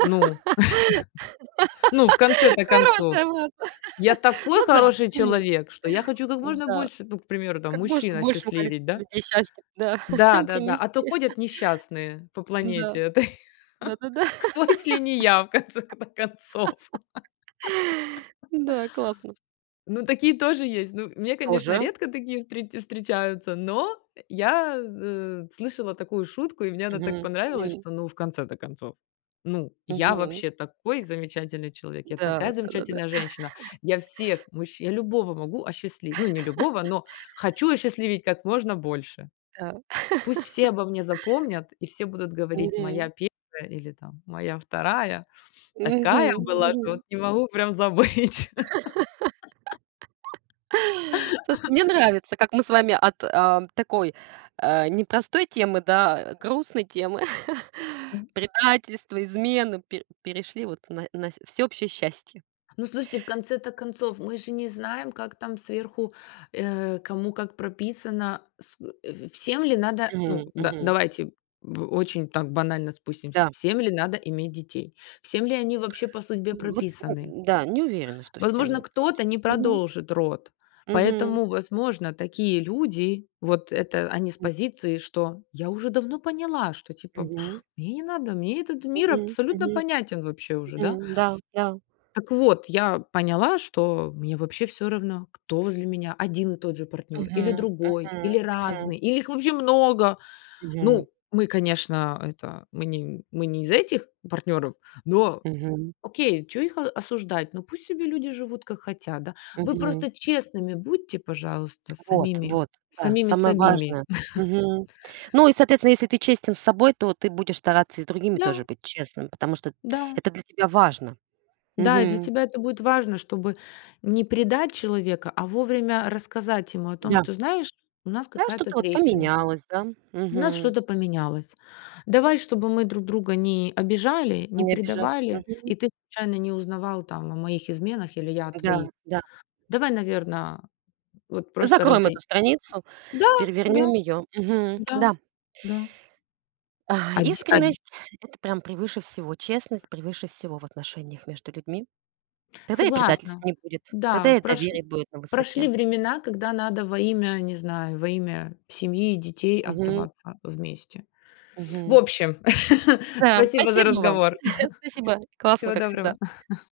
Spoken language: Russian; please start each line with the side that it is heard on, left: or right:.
left: Ну, ну, в конце-то концов,
right: Хорошая была, да.
left: я такой
right: Ну да,
left: хороший
right: почему нет?
left: человек, что я хочу как можно
right: Да.
left: больше, ну, к примеру, там,
right: Как
left: мужчин
right: можно большему
left: осчастливеть,
right: количеству
left: да?
right: людей счастья, да,
left: Да-да-да, а то
right: принести.
left: ходят несчастные по
right: М-да,
left: планете этой.
right: да-да-да.
left: Кто, если не я, в конце-то концов?
right: М-да, классно.
left: Ну, такие тоже есть. Ну, мне, конечно,
right: Тоже.
left: редко такие встре встречаются, но, э, я, э, слышала такую шутку, и мне она так
right: Мгм,
left: понравилась,
right: мгм.
left: что, ну, в конце-то концов, ну, я
right: Мгм.
left: вообще такой замечательный человек, я
right: Да,
left: такая
right: да-да-да.
left: замечательная женщина, я всех мужчин я любого могу осчастливить, ну, не любого, но хочу осчастливить как можно больше.
right: Да.
left: Пусть все обо мне запомнят, и все будут говорить:
right: Мгм.
left: "Моя первая или там моя вторая, такая
right: Мгм,
left: была, что вот
right: мгм.
left: не могу прям забыть."
right: Слушайте, мне нравится, как мы с вами от, э, такой, э, непростой темы, да, грустной темы,
left: М.
right: предательства, измены, пе перешли вот на на всеобщее счастье.
left: Ну, слушайте, в конце-то концов, мы же не знаем, как там сверху, э, кому как прописано, с э, э, всем ли надо? Ну
right: Мгм,
left: да,
right: мгм.
left: давайте, м, очень там банально спустимся.
right: Да.
left: Всем ли надо иметь детей, всем ли они вообще по судьбе
right: Вот,
left: прописаны?
right: м-да, не уверена, что всем
left: Возможно,
right: это вот
left: кто-то не
right: мгм.
left: продолжит род,
right: Мгм.
left: поэтому, возможно, такие люди, вот это они с
right: М.
left: позиции, что я уже давно поняла, что, типа,
right: Мгм.
left: мне не надо, мне этот мир
right: Мгм,
left: абсолютно
right: мгм.
left: понятен вообще уже,
right: Мгм,
left: да.
right: да-да.
left: Так вот, я поняла, что мне вообще всё равно, кто возле меня 1 и тот же партнёр, или
right: Мгм,
left: другой,
right: мгм,
left: или
right: мгм.
left: разные, или их вообще много.
right: Мгм.
left: Ну, мы, конечно, это мы не мы не из этих партнёров, но,
right: Мгм.
left: окей, чё их о осуждать, ну, пусть себе люди живут, как хотят, да. Вы
right: Мгм.
left: просто честными будьте, пожалуйста, с
right: Вот
left: самими
right: вот, да,
left: самими с
right: самое
left: сабими.
right: важное. Мгм. Ну, и, соответственно, если ты честен с собой, то ты будешь стараться и с другими
left: Да.
right: тоже быть честным, потому что
left: Да.
right: это для тебя важно.
left: Да, и для
right: Мгм.
left: тебя это будет важно, чтобы не предать человека, а вовремя рассказать ему о том,
right: Да.
left: что: "Знаешь, у нас
right: Знаешь,
left: какая-то
right: что-то вот
left: трещина,
right: поменялось, да,
left: у нас
right: мгм.
left: что-то поменялось. Давай, чтобы мы друг друга не обижали, не
right: Не обижали,
left: предавали,
right: мгм.
left: и ты случайно не узнавал там о моих изменах, или я о твоих.
right: Да-да.
left: Давай, наверно, вот просто
right: Закроем
left: разой".
right: эту страницу.
left: Да, да,
right: Перевернём её. Мгм,
left: да,
right: да.
left: да.
right: А,
left: Оди од
right: искренность- это прям превыше всего, честность- превыше всего в отношениях между людьми. Тогда и предательств
left: Согласна,
right: не будет,
left: да,
right: тогда и
left: прош
right: доверие будет на
left: прошли
right: высоте.
left: времена, когда надо во имя, не знаю, во имя семьи и детей
right: Мгм.
left: оставаться вместе. В
right: Мгм.
left: общем,
right: Да,
left: спасибо за
right: спасибо вам.
left: разговор.
right: Спасибо. Классно,
left: Всего
right: как всегда.
left: доброго.